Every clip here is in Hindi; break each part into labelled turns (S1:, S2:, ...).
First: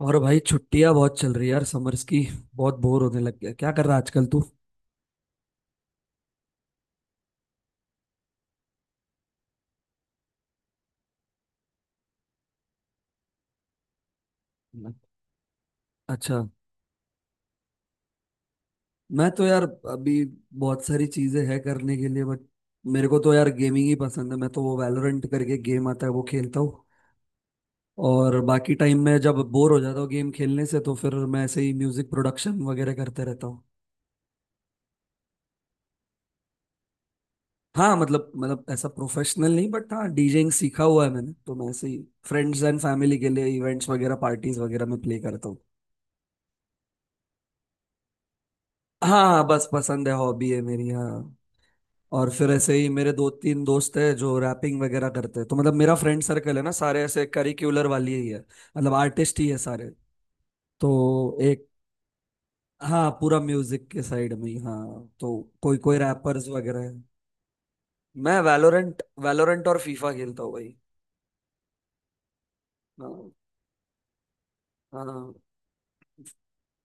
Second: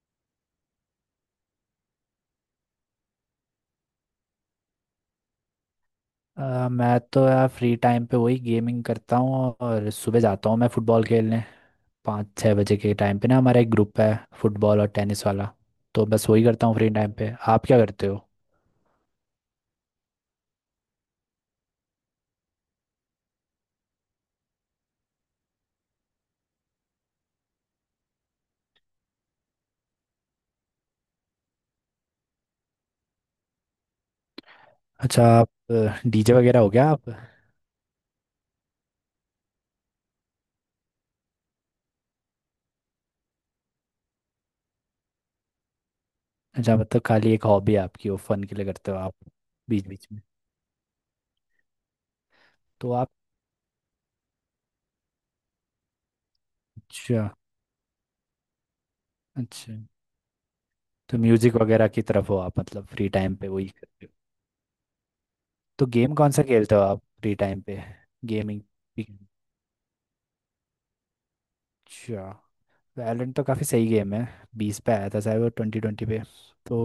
S1: और भाई छुट्टियां बहुत चल रही है यार समर्स की। बहुत बोर होने लग गया। क्या कर रहा है आजकल तू?
S2: मैं तो यार फ्री टाइम पे वही गेमिंग करता हूँ। और सुबह जाता हूँ मैं फुटबॉल खेलने। 5-6 बजे के टाइम पे ना, हमारा एक ग्रुप है फुटबॉल और टेनिस वाला। तो बस
S1: अच्छा।
S2: वही करता हूँ फ्री टाइम पे। आप क्या करते हो?
S1: मैं तो यार अभी बहुत सारी चीजें है करने के लिए बट मेरे को तो यार गेमिंग ही पसंद है। मैं तो वो वैलोरेंट करके गेम आता है वो खेलता हूँ। और बाकी टाइम में जब बोर हो जाता हूँ गेम खेलने से तो फिर मैं ऐसे ही म्यूजिक प्रोडक्शन वगैरह करते रहता हूँ।
S2: अच्छा, आप डीजे वगैरह हो गया आप?
S1: हाँ, मतलब ऐसा प्रोफेशनल नहीं बट हाँ, डीजेइंग सीखा हुआ है मैंने तो मैं ऐसे ही फ्रेंड्स एंड फैमिली के लिए इवेंट्स वगैरह पार्टीज वगैरह में प्ले करता हूँ।
S2: अच्छा, मतलब खाली एक हॉबी है आपकी, वो फन के लिए करते हो आप?
S1: हाँ हाँ, बस
S2: बीच बीच
S1: पसंद है,
S2: में।
S1: हॉबी है मेरी, हाँ। और फिर ऐसे ही
S2: तो आप?
S1: मेरे दो तीन दोस्त हैं जो रैपिंग वगैरह करते हैं तो मतलब मेरा फ्रेंड सर्कल है ना, सारे ऐसे
S2: अच्छा
S1: करिकुलर वाली ही है। मतलब आर्टिस्ट ही है
S2: अच्छा।
S1: सारे।
S2: तो
S1: तो
S2: म्यूजिक
S1: एक।
S2: वगैरह की तरफ हो आप? मतलब फ्री
S1: हाँ,
S2: टाइम
S1: पूरा
S2: पे वही
S1: म्यूजिक के
S2: करते हो?
S1: साइड में ही, हाँ। तो कोई
S2: तो
S1: कोई
S2: गेम कौन सा
S1: रैपर्स
S2: खेलते
S1: वगैरह
S2: हो
S1: है।
S2: आप फ्री टाइम पे?
S1: मैं
S2: गेमिंग।
S1: वैलोरेंट वैलोरेंट और फीफा खेलता हूँ भाई।
S2: अच्छा।
S1: हाँ
S2: वैलेंट तो काफ़ी सही गेम है। बीस पे आया था
S1: हाँ।
S2: शायद वो, 2020 पे। तो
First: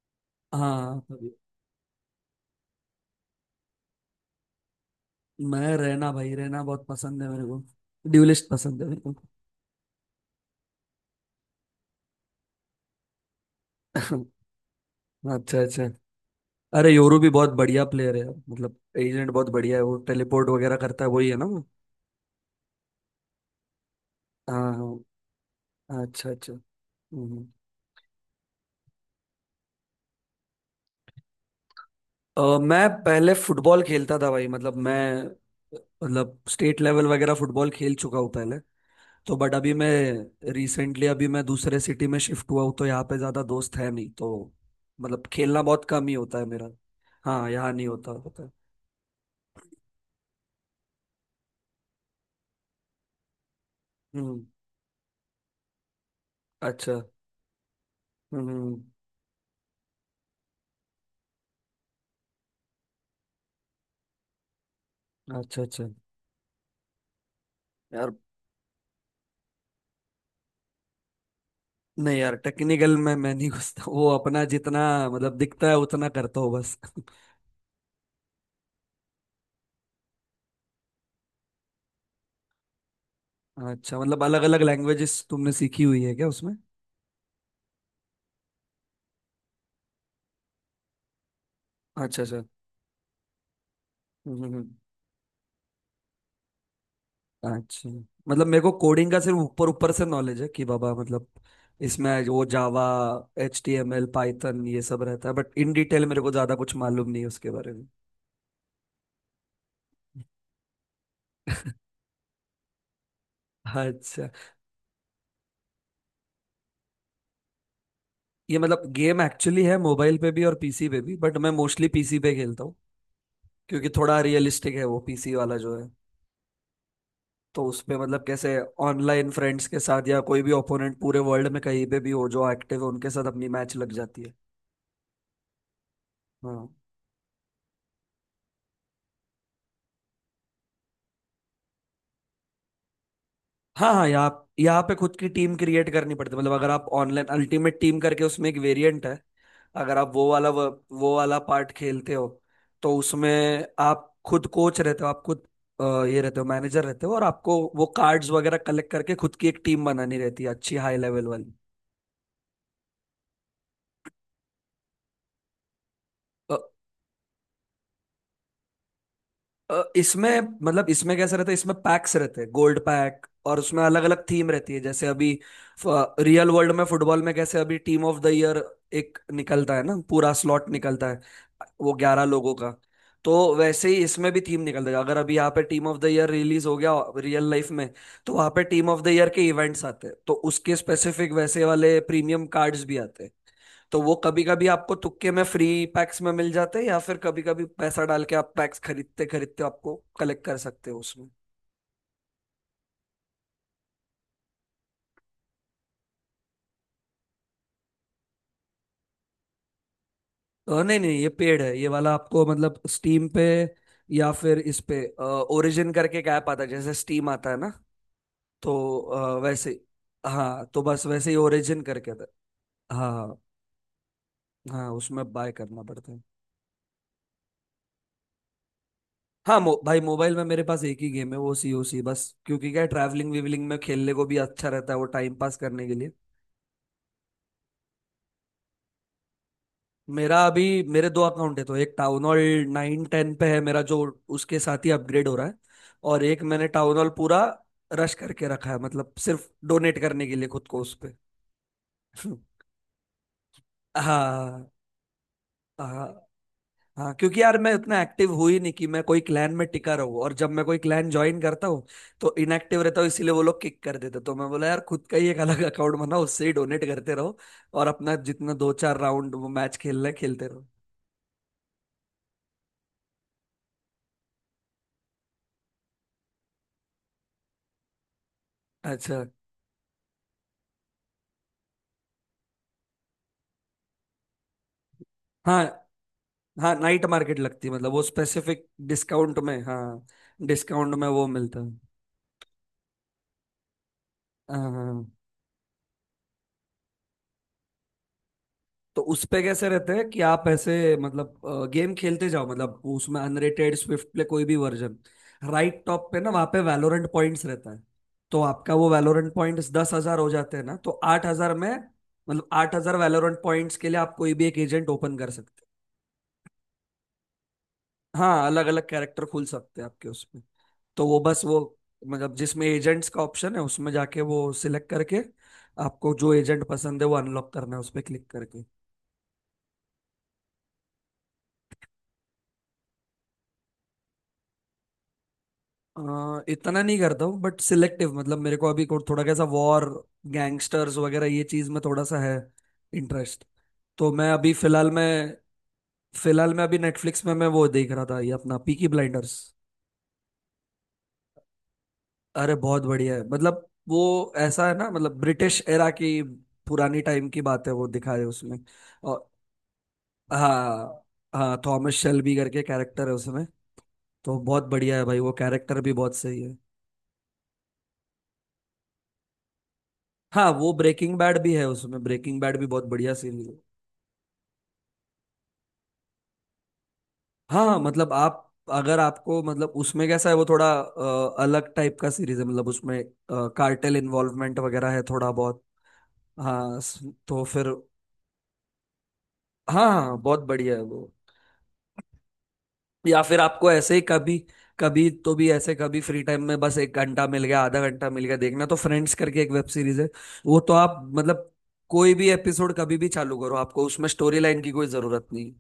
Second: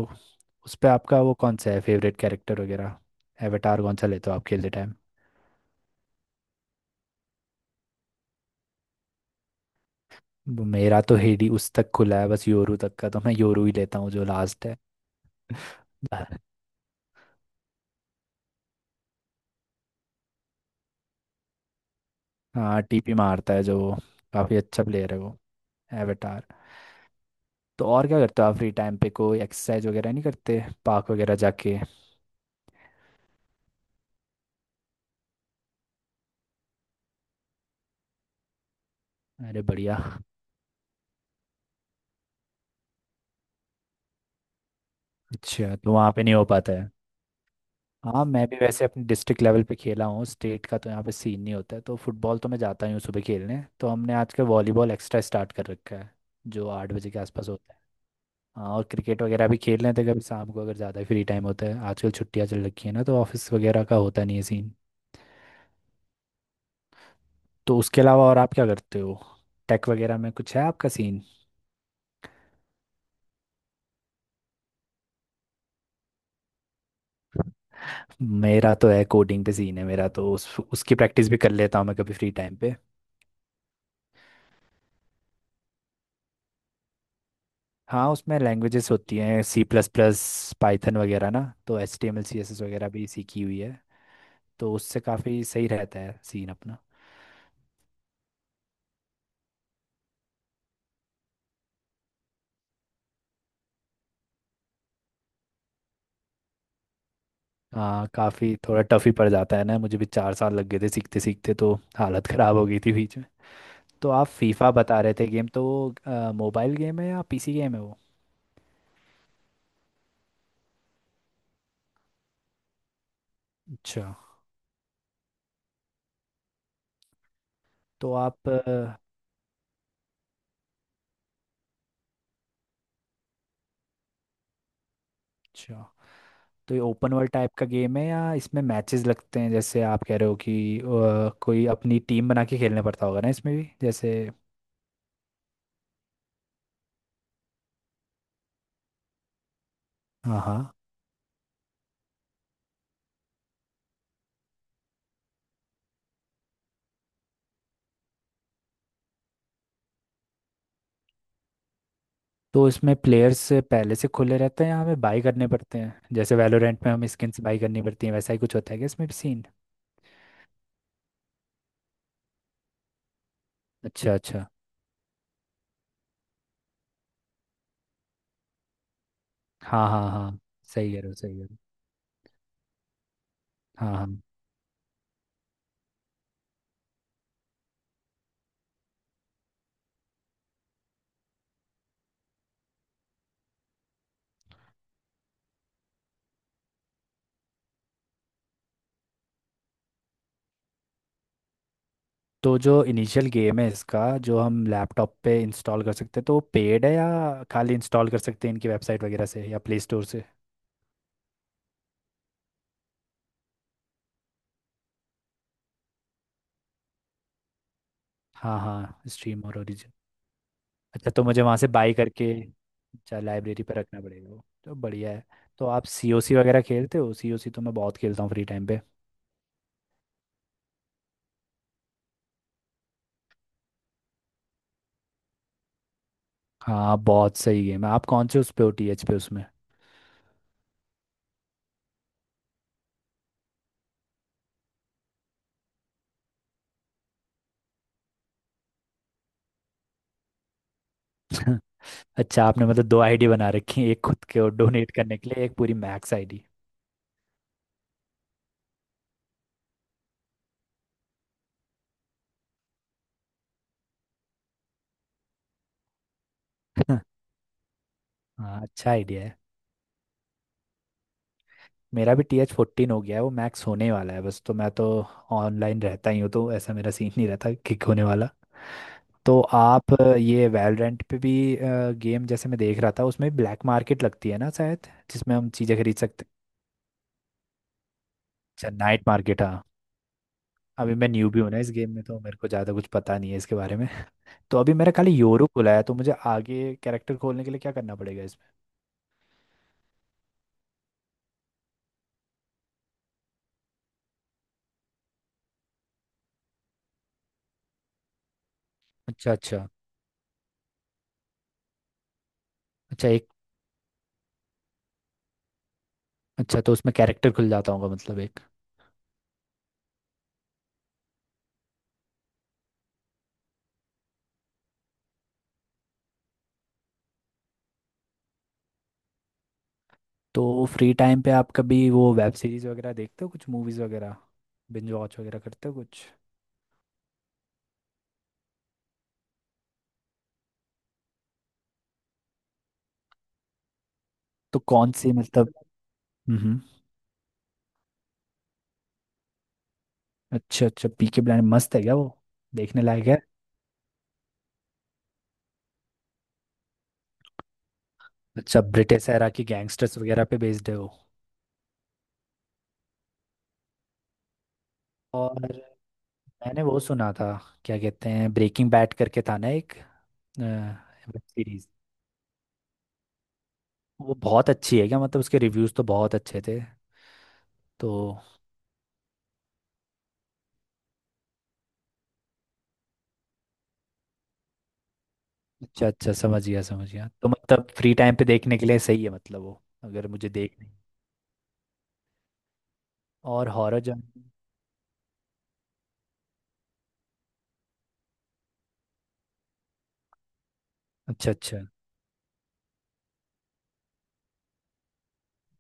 S2: उस पे
S1: हाँ
S2: आपका वो
S1: तभी।
S2: कौन सा है फेवरेट कैरेक्टर वगैरह? एवेटार कौन सा लेते हो आप खेलते टाइम?
S1: मैं रहना भाई, रहना बहुत पसंद है मेरे को। ड्यूलिस्ट पसंद है मेरे को।
S2: वो, मेरा तो हेडी उस तक खुला है, बस योरू तक का, तो मैं योरू ही लेता हूँ जो लास्ट है।
S1: अच्छा अच्छा। अरे योरू भी बहुत बढ़िया प्लेयर है, मतलब एजेंट बहुत बढ़िया है, वो टेलीपोर्ट वगैरह करता है वही है ना वो।
S2: हाँ, टीपी मारता है जो वो, काफ़ी
S1: हाँ
S2: अच्छा प्लेयर है
S1: हाँ,
S2: वो।
S1: अच्छा
S2: एवेटार।
S1: अच्छा। हम्म।
S2: तो और क्या करते हो आप फ्री टाइम पे? कोई एक्सरसाइज वगैरह नहीं करते, पार्क वगैरह जाके?
S1: मैं पहले फुटबॉल खेलता था भाई, मतलब मैं, मतलब स्टेट लेवल वगैरह फुटबॉल खेल चुका हूँ पहले। तो बट
S2: अरे
S1: अभी
S2: बढ़िया।
S1: मैं रिसेंटली, अभी मैं दूसरे सिटी में शिफ्ट हुआ हूँ तो यहाँ पे ज्यादा दोस्त है नहीं, तो मतलब खेलना
S2: अच्छा,
S1: बहुत
S2: तो
S1: कम
S2: वहाँ
S1: ही
S2: पे नहीं
S1: होता
S2: हो
S1: है मेरा।
S2: पाता है?
S1: हाँ, यहाँ नहीं होता
S2: हाँ,
S1: होता
S2: मैं
S1: है।
S2: भी वैसे अपने डिस्ट्रिक्ट लेवल पे खेला हूँ, स्टेट का तो यहाँ पे सीन नहीं होता है। तो फुटबॉल तो मैं जाता ही हूँ सुबह खेलने, तो हमने आजकल
S1: हम्म।
S2: वॉलीबॉल एक्स्ट्रा स्टार्ट कर रखा है जो आठ
S1: अच्छा।
S2: बजे के आसपास होता है। हाँ,
S1: हम्म।
S2: और क्रिकेट वगैरह भी खेल लेते हैं कभी शाम को, अगर ज़्यादा फ्री टाइम होता है। आजकल छुट्टियाँ चल रखी है ना, तो ऑफिस वगैरह का होता नहीं है सीन।
S1: अच्छा अच्छा।
S2: तो उसके
S1: यार
S2: अलावा और आप क्या करते हो? टेक वगैरह में कुछ है आपका सीन?
S1: नहीं यार, टेक्निकल में मैं नहीं घुसता, वो अपना जितना मतलब दिखता है उतना करता हो बस।
S2: मेरा तो है, कोडिंग पे सीन है मेरा तो, उस उसकी प्रैक्टिस भी कर लेता हूँ मैं कभी फ्री टाइम पे।
S1: अच्छा, मतलब अलग अलग लैंग्वेजेस तुमने सीखी हुई है क्या उसमें?
S2: हाँ, उसमें लैंग्वेजेस होती हैं सी प्लस प्लस, पाइथन वगैरह ना। तो एच टी एम
S1: अच्छा
S2: एल सी
S1: अच्छा।
S2: एस एस वगैरह भी सीखी हुई है।
S1: हम्म, हम्म,
S2: तो
S1: हम्म।
S2: उससे काफ़ी सही रहता है सीन अपना।
S1: अच्छा। मतलब मेरे को कोडिंग का सिर्फ ऊपर ऊपर से नॉलेज है कि बाबा, मतलब इसमें वो Java, H T M L, Python ये सब रहता है बट इन डिटेल मेरे को ज्यादा कुछ मालूम नहीं है उसके बारे में।
S2: हाँ, काफ़ी थोड़ा टफ ही पड़ जाता है ना, मुझे भी 4 साल लग गए थे सीखते सीखते। तो हालत ख़राब हो गई थी बीच में। तो आप
S1: अच्छा,
S2: फीफा बता रहे थे गेम, तो मोबाइल गेम है या पीसी गेम है वो?
S1: ये मतलब गेम एक्चुअली है मोबाइल पे भी और पीसी पे भी बट मैं मोस्टली पीसी पे खेलता हूँ क्योंकि
S2: अच्छा।
S1: थोड़ा रियलिस्टिक है वो पीसी वाला जो है। तो उसपे
S2: तो
S1: मतलब
S2: आप
S1: कैसे, ऑनलाइन फ्रेंड्स के साथ या कोई भी ओपोनेंट पूरे वर्ल्ड में कहीं पे भी हो जो एक्टिव है उनके साथ अपनी मैच लग जाती है।
S2: अच्छा,
S1: हाँ
S2: तो ये ओपन वर्ल्ड टाइप का गेम है या इसमें मैचेस लगते हैं, जैसे आप कह रहे हो कि कोई अपनी टीम बना के खेलना पड़ता होगा ना इसमें भी
S1: हाँ हाँ,
S2: जैसे?
S1: यहाँ यहाँ पे खुद की टीम क्रिएट करनी पड़ती है, मतलब अगर आप ऑनलाइन अल्टीमेट टीम करके उसमें एक वेरिएंट है। अगर आप वो
S2: हाँ
S1: वाला वो,
S2: हाँ।
S1: वो वाला पार्ट खेलते हो तो उसमें आप खुद कोच रहते हो, आप खुद ये रहते हो, मैनेजर रहते हो, और आपको वो कार्ड्स वगैरह कलेक्ट करके खुद की एक टीम बनानी रहती है, अच्छी हाई लेवल वाली।
S2: तो इसमें प्लेयर्स पहले से खुले रहते हैं या हमें बाई करने पड़ते हैं, जैसे वैलोरेंट में हमें स्किन्स बाई करनी पड़ती हैं, वैसा ही कुछ होता है क्या इसमें भी सीन?
S1: इसमें मतलब इसमें कैसा रहता है, इसमें पैक्स रहते हैं, गोल्ड पैक, और उसमें अलग
S2: अच्छा
S1: अलग
S2: अच्छा।
S1: थीम रहती है जैसे अभी, रियल वर्ल्ड में फुटबॉल में कैसे अभी टीम ऑफ द ईयर एक निकलता है
S2: हाँ
S1: ना,
S2: हाँ
S1: पूरा
S2: हाँ,
S1: स्लॉट
S2: सही कह रहे
S1: निकलता
S2: हो,
S1: है,
S2: सही कह रहे हो।
S1: वो 11 लोगों का। तो वैसे
S2: हाँ
S1: ही
S2: हाँ।
S1: इसमें भी थीम निकल जाएगा अगर अभी यहाँ पे team of the year release हो गया रियल लाइफ में, तो वहाँ पे टीम ऑफ द ईयर के इवेंट्स आते हैं, तो उसके स्पेसिफिक वैसे वाले प्रीमियम कार्ड्स भी आते हैं। तो वो कभी कभी आपको तुक्के में फ्री पैक्स में मिल जाते हैं, या फिर कभी कभी पैसा डाल के आप पैक्स खरीदते खरीदते आपको कलेक्ट कर सकते हो उसमें।
S2: तो जो इनिशियल गेम है इसका, जो हम लैपटॉप पे इंस्टॉल कर सकते हैं, तो वो पेड है या खाली इंस्टॉल कर सकते हैं इनकी वेबसाइट वगैरह से या प्ले स्टोर से?
S1: नहीं नहीं, ये पेड है, ये वाला आपको मतलब स्टीम पे या फिर इस पे ओरिजिन करके एक ऐप आता है जैसे स्टीम आता है ना।
S2: हाँ
S1: तो
S2: हाँ, स्ट्रीम और
S1: वैसे,
S2: ओरिजिन।
S1: हाँ तो बस
S2: अच्छा, तो
S1: वैसे ही
S2: मुझे वहाँ से
S1: ओरिजिन
S2: बाई
S1: करके था।
S2: करके। अच्छा,
S1: हाँ
S2: लाइब्रेरी पे रखना पड़ेगा वो, तो
S1: हाँ,
S2: बढ़िया है।
S1: उसमें बाय
S2: तो
S1: करना
S2: आप
S1: पड़ता
S2: सी
S1: है।
S2: ओ सी वगैरह खेलते हो? सी ओ सी तो मैं बहुत खेलता हूँ फ्री टाइम पे।
S1: हाँ, भाई मोबाइल में मेरे पास एक ही गेम है वो सी ओ सी, बस क्योंकि क्या ट्रैवलिंग वीवलिंग में खेलने को भी अच्छा रहता है वो टाइम पास करने के लिए।
S2: हाँ, बहुत सही गेम है। आप कौन से उस पे हो, टीएच पे उसमें?
S1: मेरा, अभी मेरे दो अकाउंट है तो एक टाउन हॉल नाइन टेन पे है मेरा जो उसके साथ ही अपग्रेड हो रहा है, और एक मैंने टाउन हॉल पूरा रश करके रखा है, मतलब सिर्फ डोनेट करने के लिए खुद को उस पे।
S2: अच्छा, आपने मतलब दो आईडी बना रखी है, एक खुद के और
S1: हाँ
S2: डोनेट करने के लिए एक पूरी
S1: हाँ
S2: मैक्स आईडी?
S1: हाँ, क्योंकि यार मैं उतना एक्टिव हुई नहीं कि मैं कोई क्लैन में टिका रहूं, और जब मैं कोई क्लैन ज्वाइन करता हूँ तो इनएक्टिव रहता हूँ इसीलिए वो लोग किक कर देते, तो मैं बोला यार खुद का ही एक अलग अकाउंट बनाओ, उससे ही डोनेट करते रहो और अपना जितना
S2: हाँ,
S1: दो
S2: अच्छा
S1: चार
S2: आइडिया
S1: राउंड
S2: है।
S1: मैच खेलना है खेलते रहो।
S2: मेरा भी टी एच 14 हो गया है, वो मैक्स होने वाला है बस। तो मैं तो ऑनलाइन रहता ही हूँ, तो ऐसा मेरा सीन नहीं रहता किक होने वाला।
S1: अच्छा।
S2: तो आप ये वैलोरेंट पे भी गेम, जैसे मैं देख रहा था, उसमें ब्लैक मार्केट लगती है ना शायद, जिसमें हम
S1: हाँ
S2: चीज़ें खरीद सकते हैं।
S1: हाँ, नाइट मार्केट लगती है, मतलब वो स्पेसिफिक
S2: अच्छा, नाइट
S1: डिस्काउंट
S2: मार्केट,
S1: में,
S2: हाँ।
S1: हाँ,
S2: अभी
S1: डिस्काउंट में
S2: मैं
S1: वो
S2: न्यू भी हूँ ना
S1: मिलता
S2: इस
S1: है।
S2: गेम में, तो मेरे को ज़्यादा कुछ पता नहीं है इसके बारे में। तो अभी मेरा
S1: हाँ,
S2: खाली यूरो खुला है, तो मुझे आगे कैरेक्टर खोलने के लिए क्या करना पड़ेगा इसमें?
S1: तो उस पे कैसे रहते हैं कि आप ऐसे मतलब गेम खेलते जाओ, मतलब उसमें अनरेटेड, स्विफ्ट प्ले, कोई भी वर्जन, राइट टॉप पे ना वहाँ पे वैलोरेंट पॉइंट्स रहता है। तो आपका वो
S2: अच्छा
S1: वैलोरेंट
S2: अच्छा।
S1: पॉइंट्स 10,000 हो जाते हैं ना, तो 8,000 में, मतलब 8,000
S2: अच्छा एक।
S1: वैलोरेंट पॉइंट्स के लिए आप कोई भी एक एजेंट ओपन कर सकते
S2: अच्छा, तो उसमें कैरेक्टर खुल जाता होगा मतलब
S1: हैं।
S2: एक।
S1: हाँ, अलग अलग कैरेक्टर खुल सकते हैं आपके उसमें। तो वो बस, वो मतलब जिसमें एजेंट्स का ऑप्शन है उसमें जाके वो सिलेक्ट करके, आपको जो एजेंट पसंद है वो अनलॉक करना है उस पर क्लिक करके।
S2: तो फ्री टाइम पे आप कभी वो वेब सीरीज वगैरह देखते हो? कुछ मूवीज वगैरह बिंज वॉच वगैरह करते हो कुछ?
S1: इतना नहीं करता हूँ बट सिलेक्टिव, मतलब मेरे को अभी थोड़ा कैसा, वॉर, गैंगस्टर्स वगैरह ये चीज में थोड़ा सा है इंटरेस्ट। तो मैं अभी
S2: तो
S1: फिलहाल
S2: कौन
S1: में
S2: सी, मतलब? हम्म
S1: फिलहाल
S2: हम्म।
S1: में अभी नेटफ्लिक्स में मैं वो देख रहा था ये अपना पीकी ब्लाइंडर्स।
S2: अच्छा अच्छा, पीके ब्लाइंडर मस्त है क्या वो?
S1: अरे
S2: देखने
S1: बहुत
S2: लायक
S1: बढ़िया
S2: है?
S1: है, मतलब वो ऐसा है ना, मतलब ब्रिटिश एरा की पुरानी टाइम की बात है वो, दिखाए उसमें।
S2: अच्छा, ब्रिटिश एरा
S1: और
S2: की गैंगस्टर्स वगैरह पे बेस्ड है वो?
S1: हाँ हाँ, थॉमस शेल्बी करके कैरेक्टर है उसमें, तो बहुत बढ़िया है भाई, वो
S2: और
S1: कैरेक्टर भी बहुत सही है।
S2: मैंने वो सुना था, क्या कहते हैं, ब्रेकिंग बैड करके था ना एक
S1: हाँ, वो ब्रेकिंग
S2: वेब
S1: बैड भी है
S2: सीरीज।
S1: उसमें, ब्रेकिंग बैड भी बहुत बढ़िया सीरीज है।
S2: वो बहुत अच्छी है क्या? मतलब उसके रिव्यूज तो बहुत अच्छे थे।
S1: हाँ,
S2: तो
S1: मतलब आप, अगर आपको मतलब उसमें कैसा है वो, थोड़ा अलग टाइप का सीरीज है, मतलब उसमें कार्टेल इन्वॉल्वमेंट वगैरह है थोड़ा बहुत।
S2: अच्छा अच्छा, समझ गया,
S1: हाँ,
S2: समझ गया। तो
S1: तो फिर
S2: मतलब फ्री टाइम पे देखने के लिए सही है मतलब वो,
S1: हाँ
S2: अगर
S1: हाँ
S2: मुझे
S1: बहुत
S2: देखनी।
S1: बढ़िया है वो। या फिर
S2: और
S1: आपको
S2: हॉरर
S1: ऐसे ही
S2: जॉनर?
S1: कभी, कभी तो भी ऐसे कभी फ्री टाइम में बस एक घंटा मिल गया, आधा घंटा मिल गया देखना तो, फ्रेंड्स करके एक वेब सीरीज है, वो तो आप
S2: अच्छा
S1: मतलब
S2: अच्छा।
S1: कोई भी एपिसोड कभी भी चालू करो, आपको उसमें स्टोरी लाइन की कोई जरूरत नहीं।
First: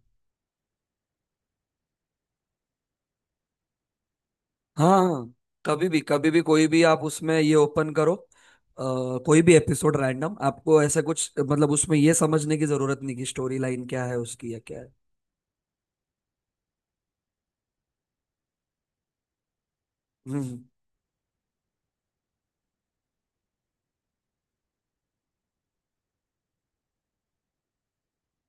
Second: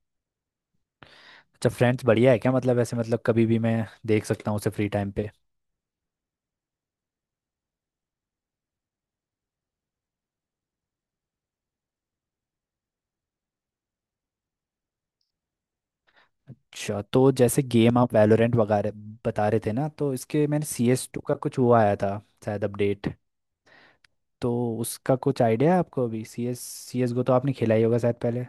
S2: अच्छा, फ्रेंड्स बढ़िया है क्या? मतलब ऐसे मतलब कभी भी मैं देख सकता हूँ उसे फ्री टाइम पे?
S1: हाँ, कभी भी कभी भी कोई भी आप उसमें ये ओपन करो, कोई भी एपिसोड रैंडम, आपको ऐसा कुछ मतलब उसमें ये समझने की जरूरत नहीं कि स्टोरी लाइन क्या है उसकी या क्या है।
S2: अच्छा, तो जैसे गेम आप वैलोरेंट वगैरह बता रहे थे ना, तो इसके
S1: हम्म।
S2: मैंने सी एस 2 का कुछ वो आया था शायद अपडेट। तो उसका कुछ आइडिया है आपको? अभी C S, C S go तो आपने खेला ही होगा शायद पहले।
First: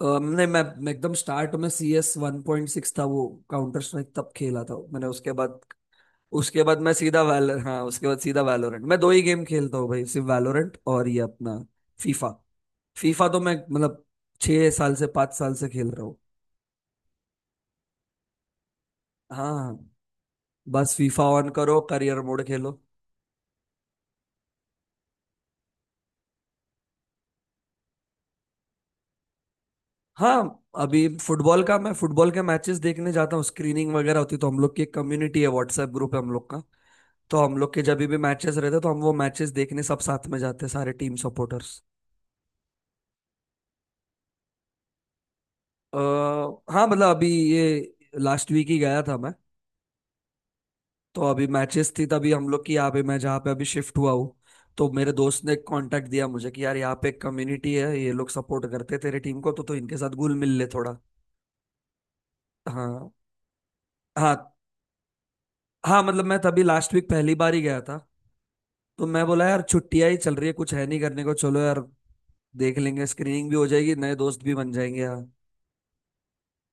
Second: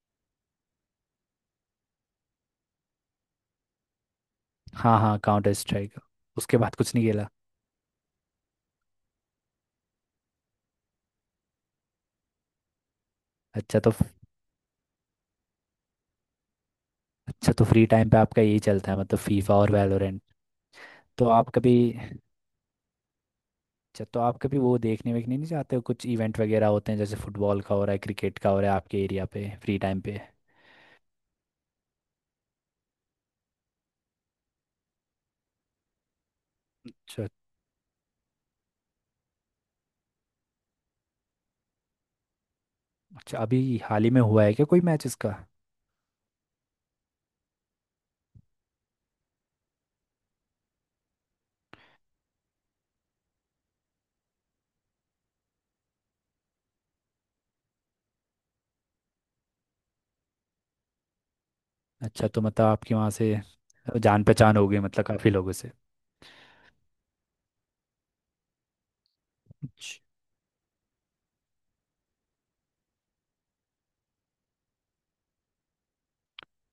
S1: नहीं, मैं एकदम स्टार्ट में सी एस 1.6 था वो, काउंटर स्ट्राइक तब खेला था
S2: हाँ
S1: मैंने
S2: हाँ,
S1: उसके
S2: काउंटर
S1: बाद।
S2: स्ट्राइक। उसके
S1: उसके
S2: बाद
S1: बाद मैं
S2: कुछ नहीं
S1: सीधा
S2: खेला?
S1: वैल हाँ उसके बाद सीधा वैलोरेंट, मैं दो ही गेम खेलता हूँ भाई, सिर्फ वैलोरेंट और ये अपना फीफा फीफा तो मैं
S2: अच्छा, तो।
S1: मतलब 6 साल से, 5 साल से खेल रहा हूँ।
S2: अच्छा, तो फ्री टाइम पे आपका यही चलता है मतलब फीफा और
S1: हाँ,
S2: वैलोरेंट?
S1: बस फीफा
S2: तो
S1: ऑन
S2: आप कभी।
S1: करो, करियर मोड खेलो।
S2: अच्छा, तो आप कभी वो देखने वेखने नहीं जाते हो? कुछ इवेंट वगैरह होते हैं जैसे फुटबॉल का हो रहा है, क्रिकेट का हो रहा है आपके एरिया पे फ्री टाइम पे?
S1: हाँ, अभी फुटबॉल का, मैं फुटबॉल के मैचेस देखने जाता हूँ, स्क्रीनिंग वगैरह होती है, तो हम लोग की एक कम्युनिटी है, व्हाट्सएप ग्रुप है हम लोग का।
S2: अच्छा।
S1: तो हम लोग के जब भी मैचेस रहते हैं, तो हम वो मैचेस देखने सब साथ में जाते हैं, सारे टीम सपोर्टर्स।
S2: अच्छा, अभी हाल ही में हुआ है क्या कोई मैच इसका?
S1: आ, हाँ मतलब अभी ये लास्ट वीक ही गया था मैं। तो अभी मैचेस थी तभी हम लोग की, यहाँ पे मैं जहाँ पे अभी शिफ्ट हुआ हूँ, तो मेरे दोस्त ने कांटेक्ट दिया मुझे कि यार यहाँ पे एक कम्युनिटी है, ये लोग सपोर्ट करते तेरे टीम को तो इनके साथ घुल मिल ले थोड़ा।
S2: अच्छा, तो मतलब आपके
S1: हाँ
S2: वहाँ से जान
S1: हाँ
S2: पहचान हो गई मतलब काफ़ी लोगों से?
S1: हाँ, मतलब मैं तभी लास्ट वीक पहली बार ही गया था। तो मैं बोला यार
S2: अच्छा।
S1: छुट्टियां ही चल रही है कुछ है नहीं करने को, चलो यार देख लेंगे, स्क्रीनिंग भी हो जाएगी, नए दोस्त भी बन जाएंगे यार।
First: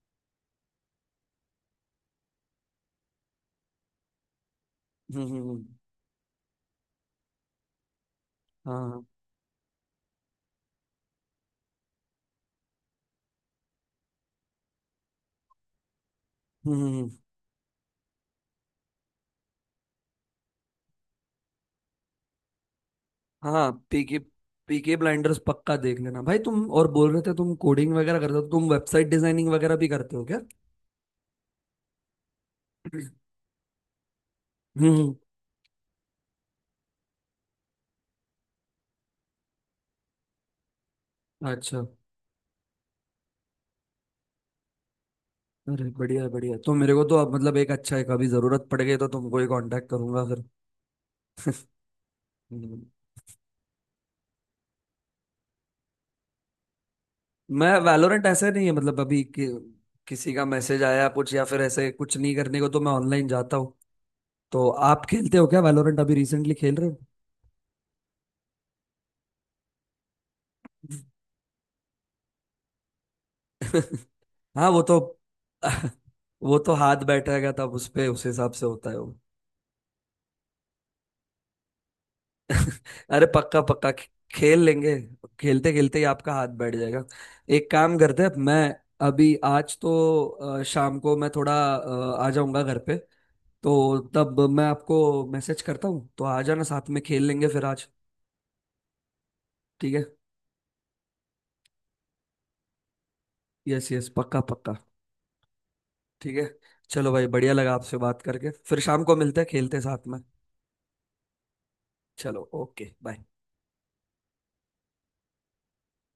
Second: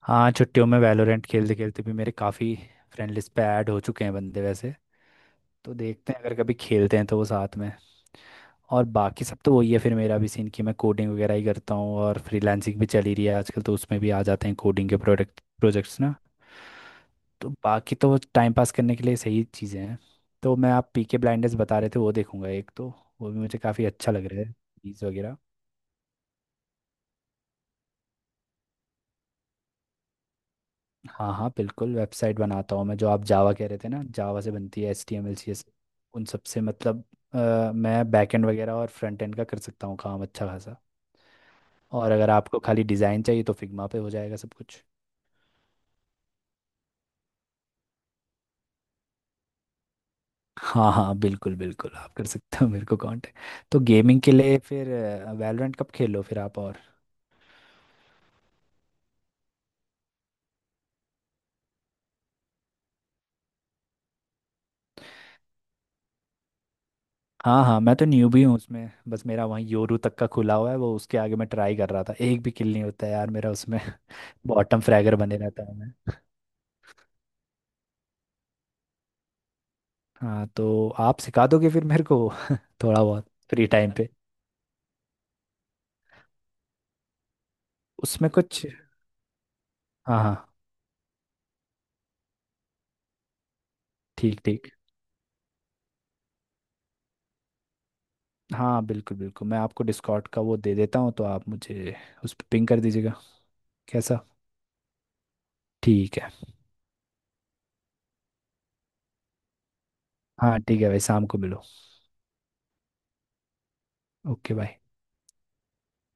S2: हाँ, छुट्टियों में वैलोरेंट खेलते खेलते भी मेरे काफ़ी फ्रेंड लिस्ट पे ऐड हो चुके हैं बंदे वैसे।
S1: हम्म हम्म हम्म,
S2: तो देखते हैं अगर कभी खेलते हैं तो वो साथ में। और
S1: हाँ।
S2: बाकी सब तो वही है फिर, मेरा भी सीन कि मैं कोडिंग वगैरह ही करता हूँ, और फ्रीलांसिंग भी चली रही है आजकल, तो उसमें भी आ जाते हैं कोडिंग के प्रोडक्ट प्रोजेक्ट्स ना।
S1: हम्म हम्म, हम्म,
S2: तो बाकी तो टाइम पास करने के लिए सही चीज़ें हैं। तो मैं, आप पीके ब्लाइंडर्स बता रहे थे वो देखूंगा एक तो। वो भी मुझे
S1: हाँ,
S2: काफ़ी अच्छा
S1: पीके
S2: लग रहा है,
S1: पीके
S2: चीज़ वगैरह।
S1: ब्लाइंडर्स पक्का देख लेना भाई। तुम और बोल रहे थे तुम कोडिंग वगैरह करते हो तो तुम वेबसाइट डिजाइनिंग वगैरह भी करते हो क्या?
S2: हाँ हाँ, बिल्कुल, वेबसाइट बनाता हूँ मैं, जो आप जावा कह रहे थे ना, जावा से बनती है
S1: हम्म हम्म।
S2: H T M L C S, उन सब से मतलब। मैं बैकएंड वगैरह और फ्रंट एंड का कर सकता हूँ काम अच्छा खासा।
S1: अच्छा।
S2: और अगर आपको खाली डिज़ाइन चाहिए तो फिग्मा पे हो जाएगा सब कुछ।
S1: अरे बढ़िया है, बढ़िया है। तो मेरे को तो अब मतलब एक अच्छा है, कभी जरूरत पड़ गई तो तुमको ही कांटेक्ट करूंगा फिर।
S2: हाँ हाँ, बिल्कुल बिल्कुल, आप कर सकते हो
S1: हम्म।
S2: मेरे को कांटेक्ट। तो गेमिंग के लिए फिर वैलोरेंट कब खेलो फिर आप? और
S1: मैं वैलोरेंट ऐसे नहीं है, मतलब अभी कि, किसी का मैसेज आया कुछ या फिर ऐसे कुछ नहीं करने को तो मैं ऑनलाइन जाता हूँ। तो आप खेलते हो क्या वैलोरेंट, अभी रिसेंटली खेल रहे हो?
S2: हाँ हाँ, मैं तो न्यूबी हूँ उसमें, बस मेरा वहीं योरू तक का खुला हुआ है वो, उसके आगे मैं ट्राई कर रहा था, एक भी किल नहीं होता है यार मेरा उसमें।
S1: हाँ,
S2: बॉटम
S1: वो तो।
S2: फ्रैगर बने रहता है मैं।
S1: वो तो हाथ बैठेगा तब, उस पे उस हिसाब से होता है वो।
S2: हाँ, तो आप सिखा दोगे फिर मेरे को? थोड़ा
S1: अरे
S2: बहुत
S1: पक्का
S2: फ्री
S1: पक्का,
S2: टाइम पे।
S1: खेल लेंगे, खेलते खेलते ही आपका हाथ बैठ जाएगा। एक काम करते हैं,
S2: उसमें
S1: मैं
S2: कुछ।
S1: अभी आज तो,
S2: हाँ हाँ,
S1: शाम को मैं थोड़ा आ जाऊंगा घर पे, तो
S2: ठीक
S1: तब मैं
S2: ठीक।
S1: आपको मैसेज करता हूँ तो आ जाना साथ में खेल लेंगे फिर आज।
S2: हाँ बिल्कुल बिल्कुल, मैं आपको
S1: ठीक है,
S2: डिस्कॉर्ड का वो दे देता हूँ, तो आप मुझे उस पर पिंग कर दीजिएगा।
S1: यस यस
S2: कैसा?
S1: पक्का पक्का,
S2: ठीक है।
S1: ठीक है। चलो भाई, बढ़िया लगा आपसे बात करके, फिर शाम को मिलते हैं खेलते हैं साथ में।
S2: हाँ ठीक है भाई, शाम को मिलो।
S1: चलो, ओके बाय।
S2: Okay bye.